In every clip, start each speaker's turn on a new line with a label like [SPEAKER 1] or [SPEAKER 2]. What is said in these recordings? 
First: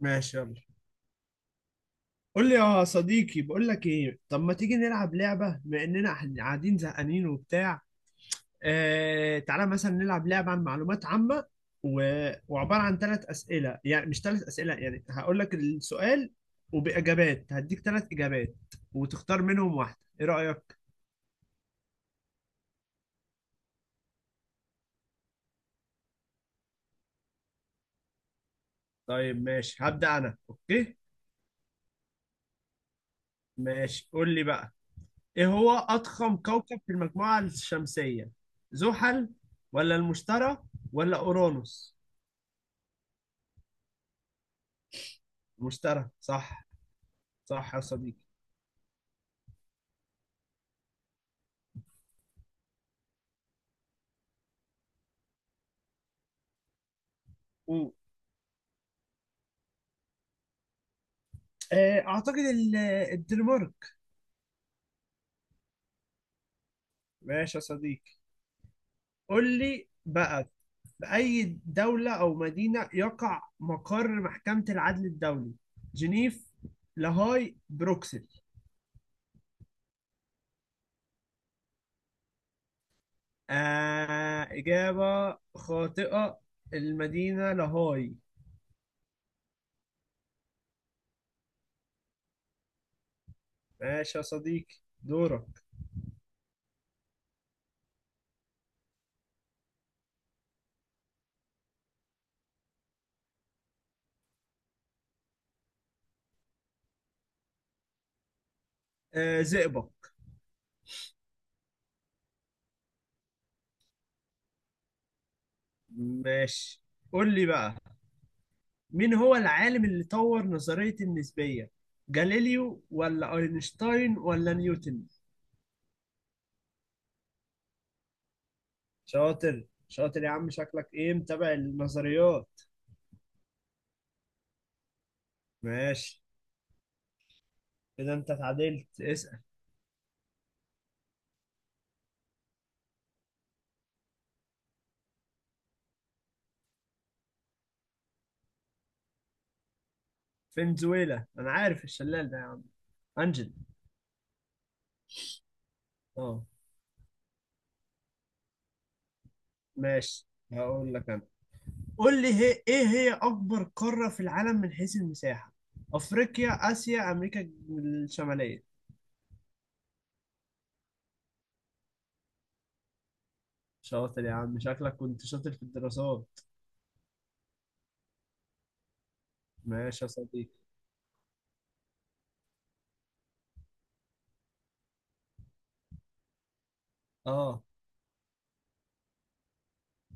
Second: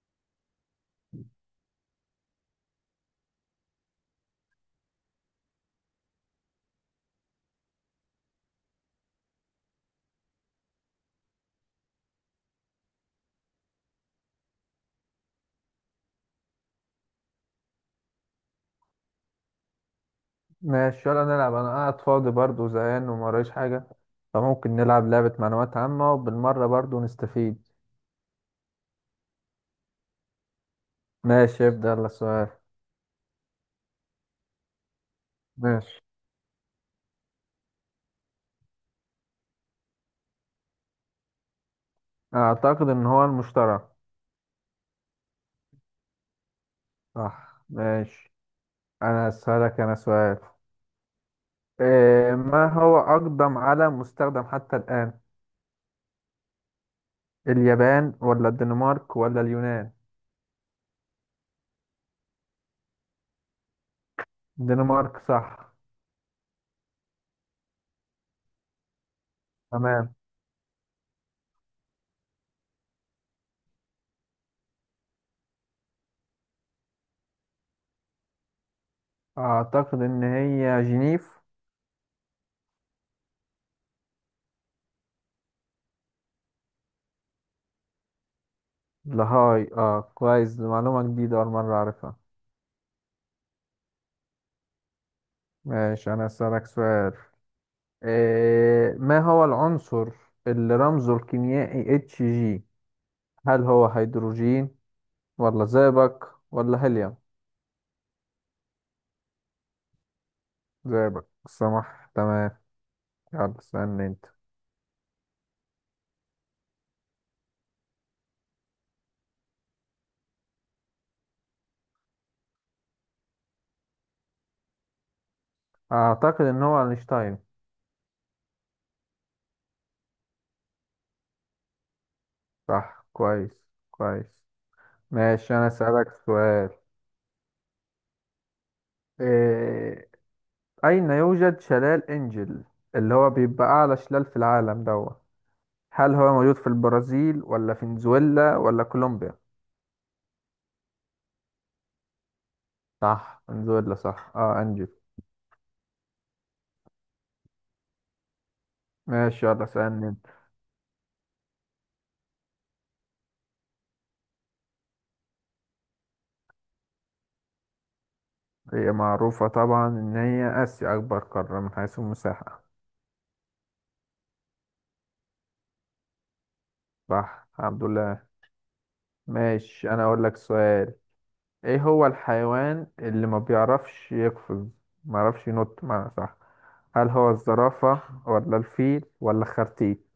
[SPEAKER 1] ماشي، يلا قول لي يا صديقي. بقول لك ايه، طب ما تيجي نلعب لعبة بما اننا إحنا قاعدين زهقانين وبتاع. آه تعالى مثلا نلعب لعبة عن معلومات عامة. و... وعبارة عن ثلاث أسئلة، يعني مش ثلاث أسئلة، يعني هقول لك السؤال وبإجابات هديك ثلاث إجابات وتختار منهم واحدة. ايه رأيك؟
[SPEAKER 2] ماشي، يلا نلعب. انا قاعد فاضي برضه زهقان وما ورايش حاجه، فممكن نلعب لعبه معلومات عامه وبالمره برضه نستفيد.
[SPEAKER 1] طيب ماشي، هبدأ انا. اوكي
[SPEAKER 2] ماشي ابدا، يلا السؤال.
[SPEAKER 1] ماشي، قول لي بقى. ايه هو
[SPEAKER 2] ماشي.
[SPEAKER 1] أضخم كوكب في المجموعة الشمسية؟ زحل ولا المشتري ولا أورانوس؟
[SPEAKER 2] اعتقد ان هو المشترى.
[SPEAKER 1] مشترى، صح.
[SPEAKER 2] صح
[SPEAKER 1] صح يا صديقي.
[SPEAKER 2] ماشي. انا اسالك انا سؤال. إيه ما هو اقدم علم مستخدم حتى الان؟
[SPEAKER 1] و-
[SPEAKER 2] اليابان ولا الدنمارك ولا اليونان؟
[SPEAKER 1] آه، اعتقد ال- الدنمارك.
[SPEAKER 2] الدنمارك صح.
[SPEAKER 1] ماشي يا صديقي، قول لي
[SPEAKER 2] تمام.
[SPEAKER 1] بقى. في اي دولة او مدينة يقع مقر محكمة العدل الدولي؟ جنيف، لاهاي، بروكسل؟
[SPEAKER 2] اعتقد ان هي جنيف.
[SPEAKER 1] آه، إجابة خاطئة، المدينة لاهاي.
[SPEAKER 2] لهاي، اه كويس، دي معلومه جديده اول مره اعرفها.
[SPEAKER 1] ماشي يا صديقي، دورك.
[SPEAKER 2] ماشي أنا أسألك سؤال. إيه ما هو العنصر اللي رمزه الكيميائي اتش جي؟ هل هو هيدروجين ولا زئبق ولا هيليوم؟
[SPEAKER 1] آه، زئبق.
[SPEAKER 2] زئبق، سمح تمام. يلا اسألني أنت.
[SPEAKER 1] ماشي قول لي بقى، مين هو العالم اللي طور نظرية النسبية؟ جاليليو ولا أينشتاين ولا نيوتن؟
[SPEAKER 2] أعتقد إن هو أينشتاين.
[SPEAKER 1] شاطر شاطر يا عم، شكلك إيه متابع النظريات.
[SPEAKER 2] صح، كويس كويس. ماشي أنا أسألك
[SPEAKER 1] ماشي،
[SPEAKER 2] سؤال.
[SPEAKER 1] كده أنت اتعدلت، اسأل.
[SPEAKER 2] إيه أين يوجد شلال إنجل اللي هو بيبقى أعلى شلال في العالم دوت؟ هل هو موجود في البرازيل ولا فنزويلا ولا كولومبيا؟
[SPEAKER 1] فنزويلا، أنا عارف الشلال ده يا عم.
[SPEAKER 2] صح،
[SPEAKER 1] أنجل،
[SPEAKER 2] فنزويلا صح، اه انجو.
[SPEAKER 1] أه.
[SPEAKER 2] ماشي يلا سألني انت.
[SPEAKER 1] ماشي، هقول لك أنا. قول لي هي، إيه هي أكبر قارة في العالم من حيث المساحة؟ أفريقيا، آسيا، أمريكا الشمالية؟
[SPEAKER 2] هي معروفة طبعا ان هي اسيا، اكبر قارة من حيث المساحة.
[SPEAKER 1] شاطر يا عم، شكلك كنت شاطر في الدراسات.
[SPEAKER 2] صح، الحمد لله. ماشي انا
[SPEAKER 1] ماشي يا
[SPEAKER 2] اقول لك
[SPEAKER 1] صديقي.
[SPEAKER 2] سؤال. ايه هو الحيوان اللي ما بيعرفش يقفز، ما يعرفش ينط، معنى صح؟ هل هو
[SPEAKER 1] اه،
[SPEAKER 2] الزرافة ولا الفيل ولا الخرتيت؟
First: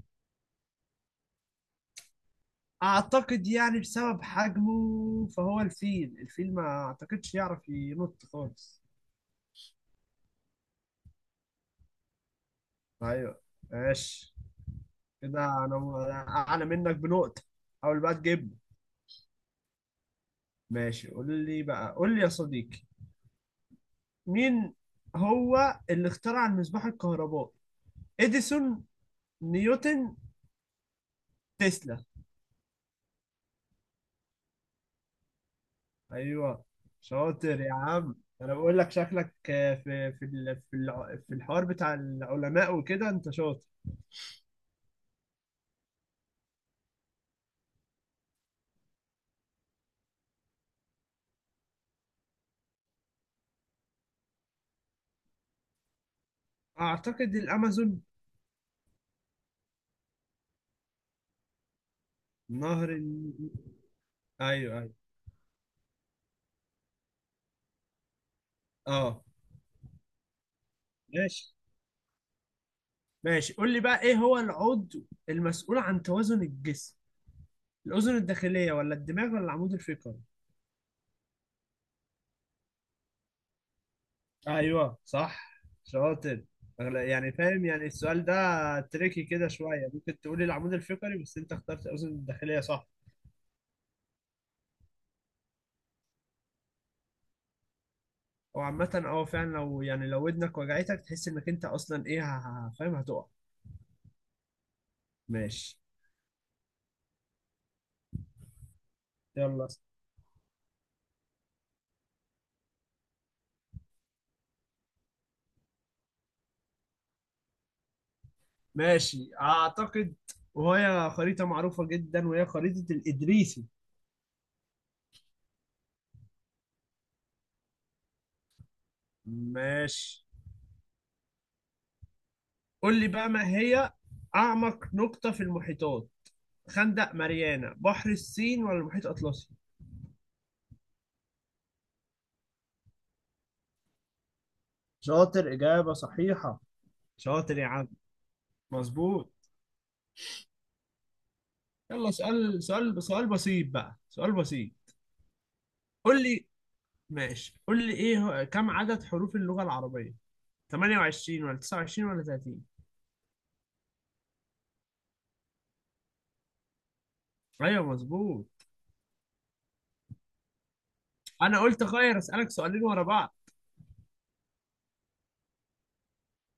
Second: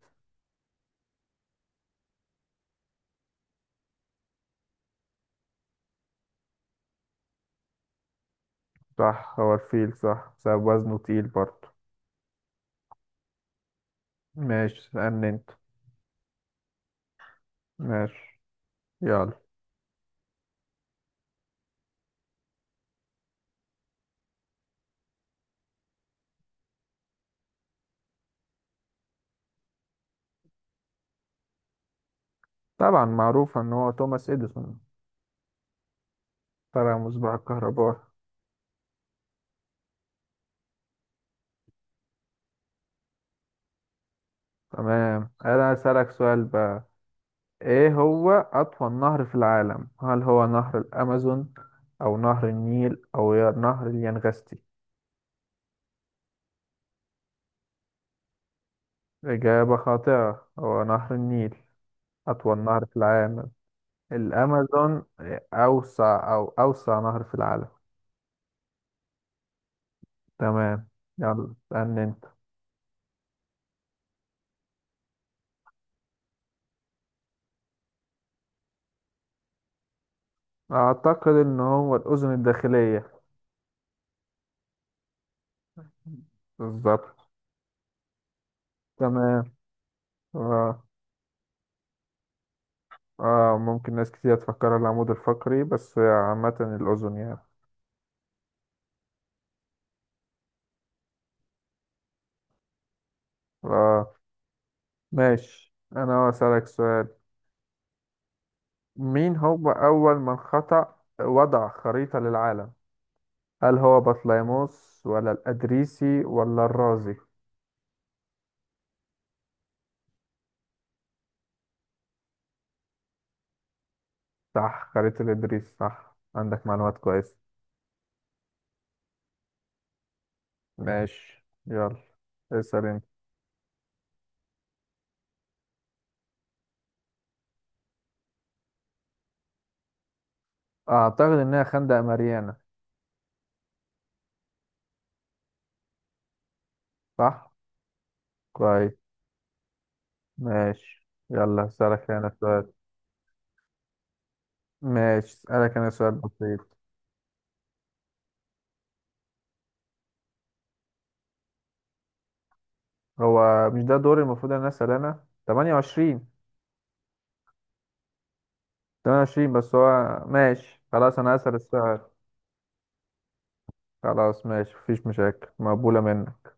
[SPEAKER 1] اعتقد يعني بسبب حجمه فهو الفيل، الفيل ما اعتقدش يعرف ينط خالص.
[SPEAKER 2] صح، هو الفيل صح، بسبب وزنه تقيل برضه.
[SPEAKER 1] ايوه، ماشي.
[SPEAKER 2] ماشي سألني
[SPEAKER 1] كده
[SPEAKER 2] انت.
[SPEAKER 1] انا اعلى منك بنقطة، حاول بقى
[SPEAKER 2] ماشي
[SPEAKER 1] تجيبه.
[SPEAKER 2] يلا.
[SPEAKER 1] ماشي قول لي بقى، قول لي يا صديقي، مين هو اللي اخترع المصباح الكهربائي؟ اديسون، نيوتن، تسلا؟
[SPEAKER 2] طبعا معروف ان هو توماس اديسون،
[SPEAKER 1] ايوه،
[SPEAKER 2] طلع مصباح
[SPEAKER 1] شاطر يا
[SPEAKER 2] الكهرباء.
[SPEAKER 1] عم. انا بقول لك شكلك آه، في الحوار بتاع العلماء وكده انت شاطر.
[SPEAKER 2] تمام، انا اسالك سؤال بقى. ايه هو اطول نهر في العالم؟ هل هو نهر الامازون او نهر النيل او نهر اليانغستي؟
[SPEAKER 1] اعتقد الامازون.
[SPEAKER 2] اجابه خاطئه، هو نهر النيل اطول نهر
[SPEAKER 1] نهر
[SPEAKER 2] في
[SPEAKER 1] النيل؟
[SPEAKER 2] العالم.
[SPEAKER 1] ايوه ايوه.
[SPEAKER 2] الامازون اوسع، او اوسع نهر في العالم.
[SPEAKER 1] اه.
[SPEAKER 2] تمام. يلا
[SPEAKER 1] ماشي.
[SPEAKER 2] اسالني انت.
[SPEAKER 1] ماشي قول لي بقى، ايه هو العضو المسؤول عن توازن الجسم؟ الاذن الداخليه ولا الدماغ ولا العمود الفقري؟
[SPEAKER 2] اعتقد ان هو الاذن الداخليه.
[SPEAKER 1] ايوه صح، شاطر.
[SPEAKER 2] بالظبط.
[SPEAKER 1] يعني فاهم يعني السؤال ده تريكي
[SPEAKER 2] تمام.
[SPEAKER 1] كده شويه، ممكن تقولي العمود
[SPEAKER 2] اه.
[SPEAKER 1] الفقري، بس انت اخترت الاذن الداخليه، صح.
[SPEAKER 2] اه، ممكن ناس كتير تفكر العمود الفقري، بس عامه الاذن يعني.
[SPEAKER 1] هو عامه اه فعلا، لو يعني لو ودنك وجعتك تحس انك انت اصلا ايه فاهم، هتقع.
[SPEAKER 2] اه. ماشي
[SPEAKER 1] ماشي،
[SPEAKER 2] أنا أسألك سؤال. مين
[SPEAKER 1] يلا.
[SPEAKER 2] هو أول من خطأ وضع خريطة للعالم؟ هل هو بطليموس ولا الإدريسي ولا الرازي؟
[SPEAKER 1] ماشي اعتقد، وهي خريطة معروفة جدا، وهي خريطة الإدريسي.
[SPEAKER 2] صح، خريطة الإدريس صح، عندك معلومات كويسة.
[SPEAKER 1] ماشي
[SPEAKER 2] ماشي يلا اسأل
[SPEAKER 1] قول
[SPEAKER 2] أنت.
[SPEAKER 1] لي بقى، ما هي أعمق نقطة في المحيطات؟ خندق ماريانا، بحر الصين، ولا المحيط الأطلسي؟
[SPEAKER 2] أعتقد إنها خندق ماريانا.
[SPEAKER 1] شاطر، إجابة صحيحة.
[SPEAKER 2] صح؟
[SPEAKER 1] شاطر يا عم.
[SPEAKER 2] كويس.
[SPEAKER 1] مظبوط.
[SPEAKER 2] ماشي يلا أسألك
[SPEAKER 1] يلا
[SPEAKER 2] أنا
[SPEAKER 1] سؤال
[SPEAKER 2] سؤال.
[SPEAKER 1] سؤال سؤال بسيط بقى، سؤال بسيط.
[SPEAKER 2] ماشي أسألك أنا سؤال
[SPEAKER 1] قول لي.
[SPEAKER 2] بسيط.
[SPEAKER 1] ماشي قول لي، كم عدد حروف اللغة العربية؟ 28 ولا 29 ولا 30؟
[SPEAKER 2] هو مش ده دوري المفروض إن أنا أسأل أنا؟ 28.
[SPEAKER 1] ايوه مظبوط.
[SPEAKER 2] 28 بس. هو ماشي خلاص، أنا أسأل
[SPEAKER 1] انا قلت
[SPEAKER 2] السؤال.
[SPEAKER 1] غير اسالك سؤالين ورا بعض.
[SPEAKER 2] خلاص ماشي، مفيش مشاكل، مقبولة منك.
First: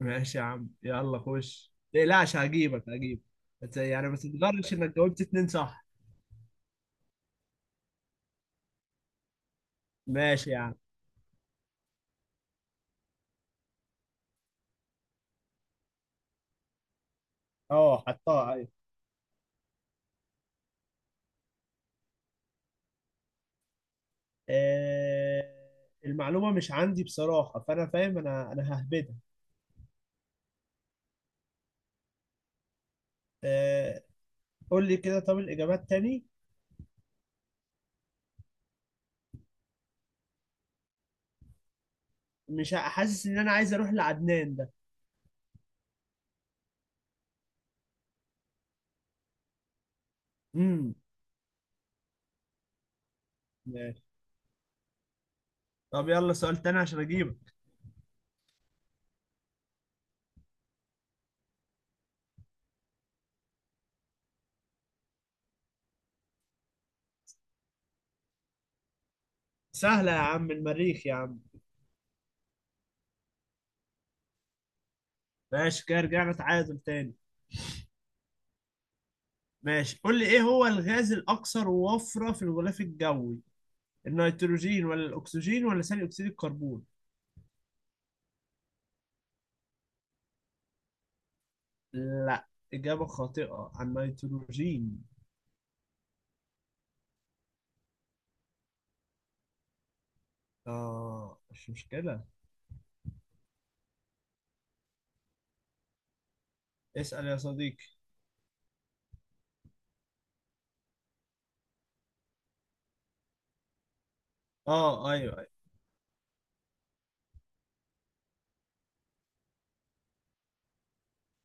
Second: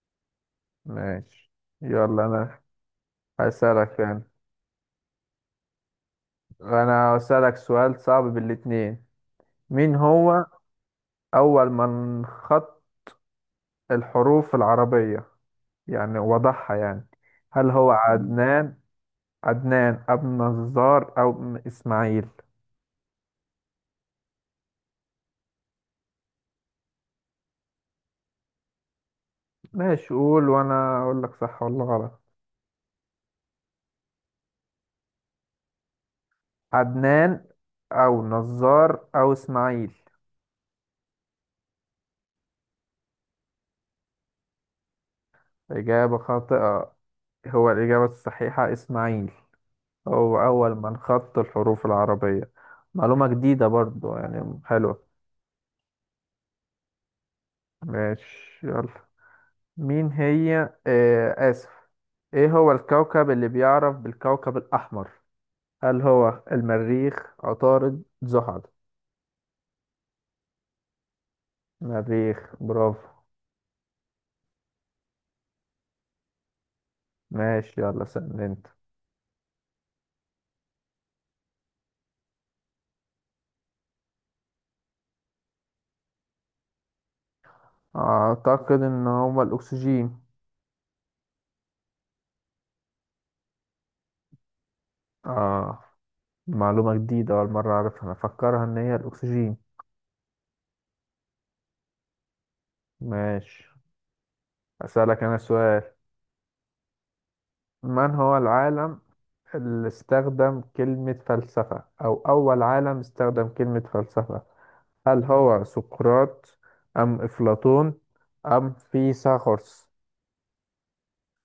[SPEAKER 1] ماشي يا عم، يلا
[SPEAKER 2] ماشي
[SPEAKER 1] خش،
[SPEAKER 2] يلا.
[SPEAKER 1] تقلقش،
[SPEAKER 2] أنا
[SPEAKER 1] هجيبك هجيبك. بس
[SPEAKER 2] هسألك
[SPEAKER 1] يعني ما
[SPEAKER 2] يعني،
[SPEAKER 1] تتغرش انك جاوبت اتنين صح.
[SPEAKER 2] أنا هسألك سؤال صعب بالاتنين. مين هو
[SPEAKER 1] ماشي يا عم.
[SPEAKER 2] أول من خط الحروف العربية، يعني وضحها يعني؟ هل هو
[SPEAKER 1] اه حطها، ايوه.
[SPEAKER 2] عدنان، عدنان أبو النجار، أو إسماعيل؟
[SPEAKER 1] آه، المعلومة مش عندي بصراحة، فأنا فاهم، أنا ههبدها.
[SPEAKER 2] ماشي قول وأنا أقول لك صح ولا غلط.
[SPEAKER 1] آه قول لي كده، طب الإجابات تاني.
[SPEAKER 2] عدنان أو نزار أو إسماعيل.
[SPEAKER 1] مش حاسس إن أنا عايز أروح لعدنان ده.
[SPEAKER 2] إجابة خاطئة، هو الإجابة الصحيحة إسماعيل، هو أول
[SPEAKER 1] امم
[SPEAKER 2] من خط الحروف العربية. معلومة جديدة
[SPEAKER 1] ماشي.
[SPEAKER 2] برضو يعني، حلوة.
[SPEAKER 1] طب يلا سؤال تاني عشان أجيبك.
[SPEAKER 2] ماشي يلا. مين هي آه آسف. إيه هو الكوكب اللي بيعرف بالكوكب الأحمر؟ هل هو المريخ، عطارد، زحل؟
[SPEAKER 1] سهلة يا عم، المريخ يا عم.
[SPEAKER 2] مريخ، برافو.
[SPEAKER 1] ماشي، كده رجعنا تعادل تاني.
[SPEAKER 2] ماشي يلا سأل أنت.
[SPEAKER 1] ماشي قول لي، إيه هو الغاز الأكثر وفرة في الغلاف الجوي؟ النيتروجين ولا الأكسجين ولا ثاني أكسيد الكربون؟
[SPEAKER 2] أعتقد إن هو الأكسجين.
[SPEAKER 1] لا، إجابة خاطئة، عن النيتروجين.
[SPEAKER 2] آه، معلومة جديدة أول مرة أعرفها، أنا أفكرها إن هي الأكسجين.
[SPEAKER 1] آه مش مشكلة.
[SPEAKER 2] ماشي أسألك أنا سؤال.
[SPEAKER 1] اسأل يا صديقي.
[SPEAKER 2] من هو العالم اللي استخدم كلمة فلسفة، أو أول عالم استخدم كلمة فلسفة؟
[SPEAKER 1] آه
[SPEAKER 2] هل
[SPEAKER 1] أيوه أيوه.
[SPEAKER 2] هو سقراط أم أفلاطون أم فيثاغورس؟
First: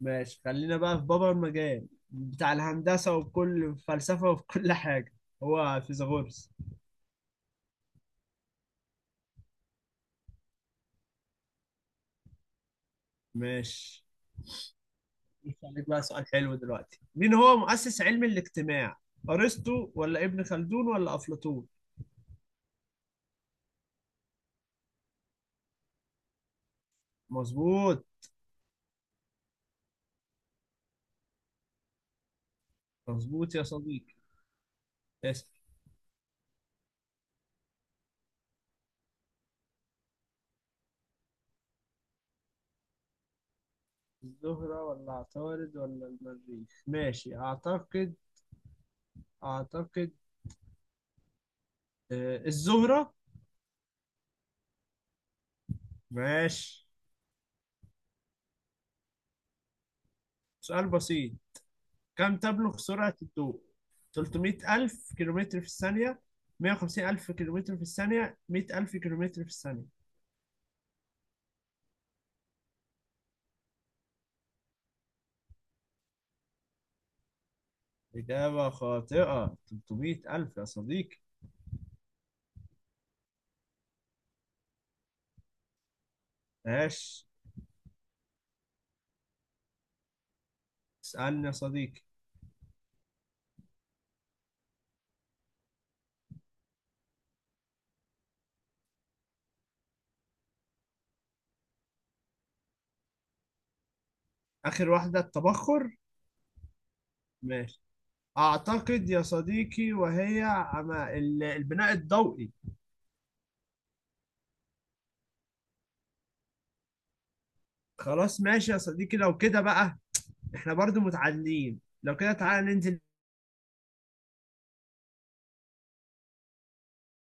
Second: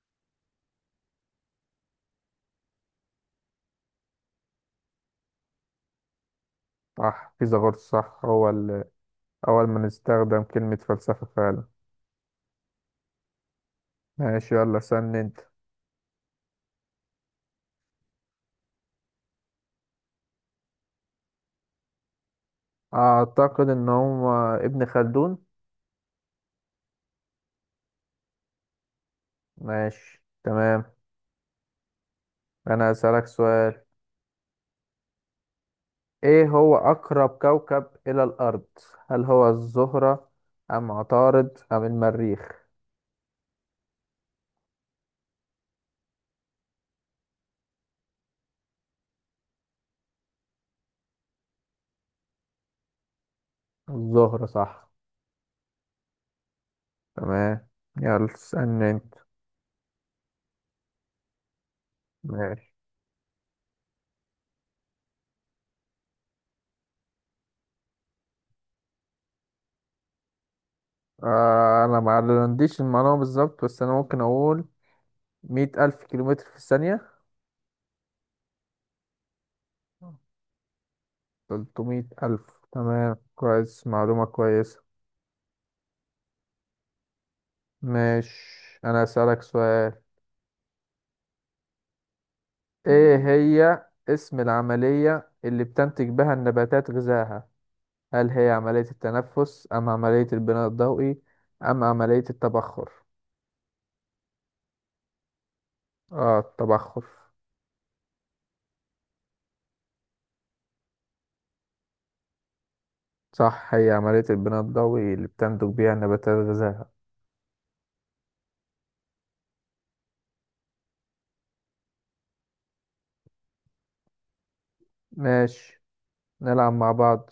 [SPEAKER 1] ماشي، خلينا بقى في بابا المجال بتاع الهندسة وكل فلسفة وفي كل حاجة. هو فيثاغورس.
[SPEAKER 2] صح، فيثاغورس صح، هو اللي أول من استخدم كلمة فلسفة فعلا.
[SPEAKER 1] ماشي،
[SPEAKER 2] ماشي يلا سن أنت.
[SPEAKER 1] عليك بقى سؤال حلو دلوقتي. مين هو مؤسس علم الاجتماع؟ أرسطو ولا ابن خلدون ولا أفلاطون؟
[SPEAKER 2] أعتقد إن هو ابن خلدون.
[SPEAKER 1] مظبوط.
[SPEAKER 2] ماشي تمام. أنا هسألك
[SPEAKER 1] مظبوط يا
[SPEAKER 2] سؤال.
[SPEAKER 1] صديقي، اسأل.
[SPEAKER 2] ايه هو اقرب كوكب الى الارض؟ هل هو الزهرة ام عطارد ام المريخ؟
[SPEAKER 1] الزهرة ولا عطارد ولا المريخ؟ ماشي أعتقد، أعتقد آه، الزهرة.
[SPEAKER 2] الزهرة صح.
[SPEAKER 1] ماشي،
[SPEAKER 2] تمام. يلا اسألني انت.
[SPEAKER 1] سؤال بسيط، كم
[SPEAKER 2] ماشي.
[SPEAKER 1] تبلغ سرعة الضوء؟ 300 ألف كيلومتر في الثانية، 150 ألف كيلومتر في الثانية، 100 ألف كيلومتر في الثانية؟
[SPEAKER 2] آه انا ما عنديش المعلومة بالظبط، بس انا ممكن اقول 100 ألف كيلومتر في الثانية.
[SPEAKER 1] إجابة خاطئة، 300 ألف يا صديقي.
[SPEAKER 2] 300 ألف، تمام كويس، معلومة كويسة.
[SPEAKER 1] ماشي،
[SPEAKER 2] ماشي انا اسألك سؤال.
[SPEAKER 1] اسألني يا صديقي.
[SPEAKER 2] ايه هي اسم العملية اللي بتنتج بها النباتات غذائها؟ هل هي عملية التنفس أم عملية البناء الضوئي أم عملية التبخر؟
[SPEAKER 1] آخر واحدة، التبخر.
[SPEAKER 2] اه التبخر.
[SPEAKER 1] ماشي أعتقد يا صديقي، البناء الضوئي.
[SPEAKER 2] صح، هي عملية البناء الضوئي اللي بتنتج بيها النباتات غذائها.
[SPEAKER 1] خلاص ماشي يا صديقي، لو كده بقى احنا برضو متعادلين، لو كده تعالى ننزل.
[SPEAKER 2] ماشي، نلعب مع بعض.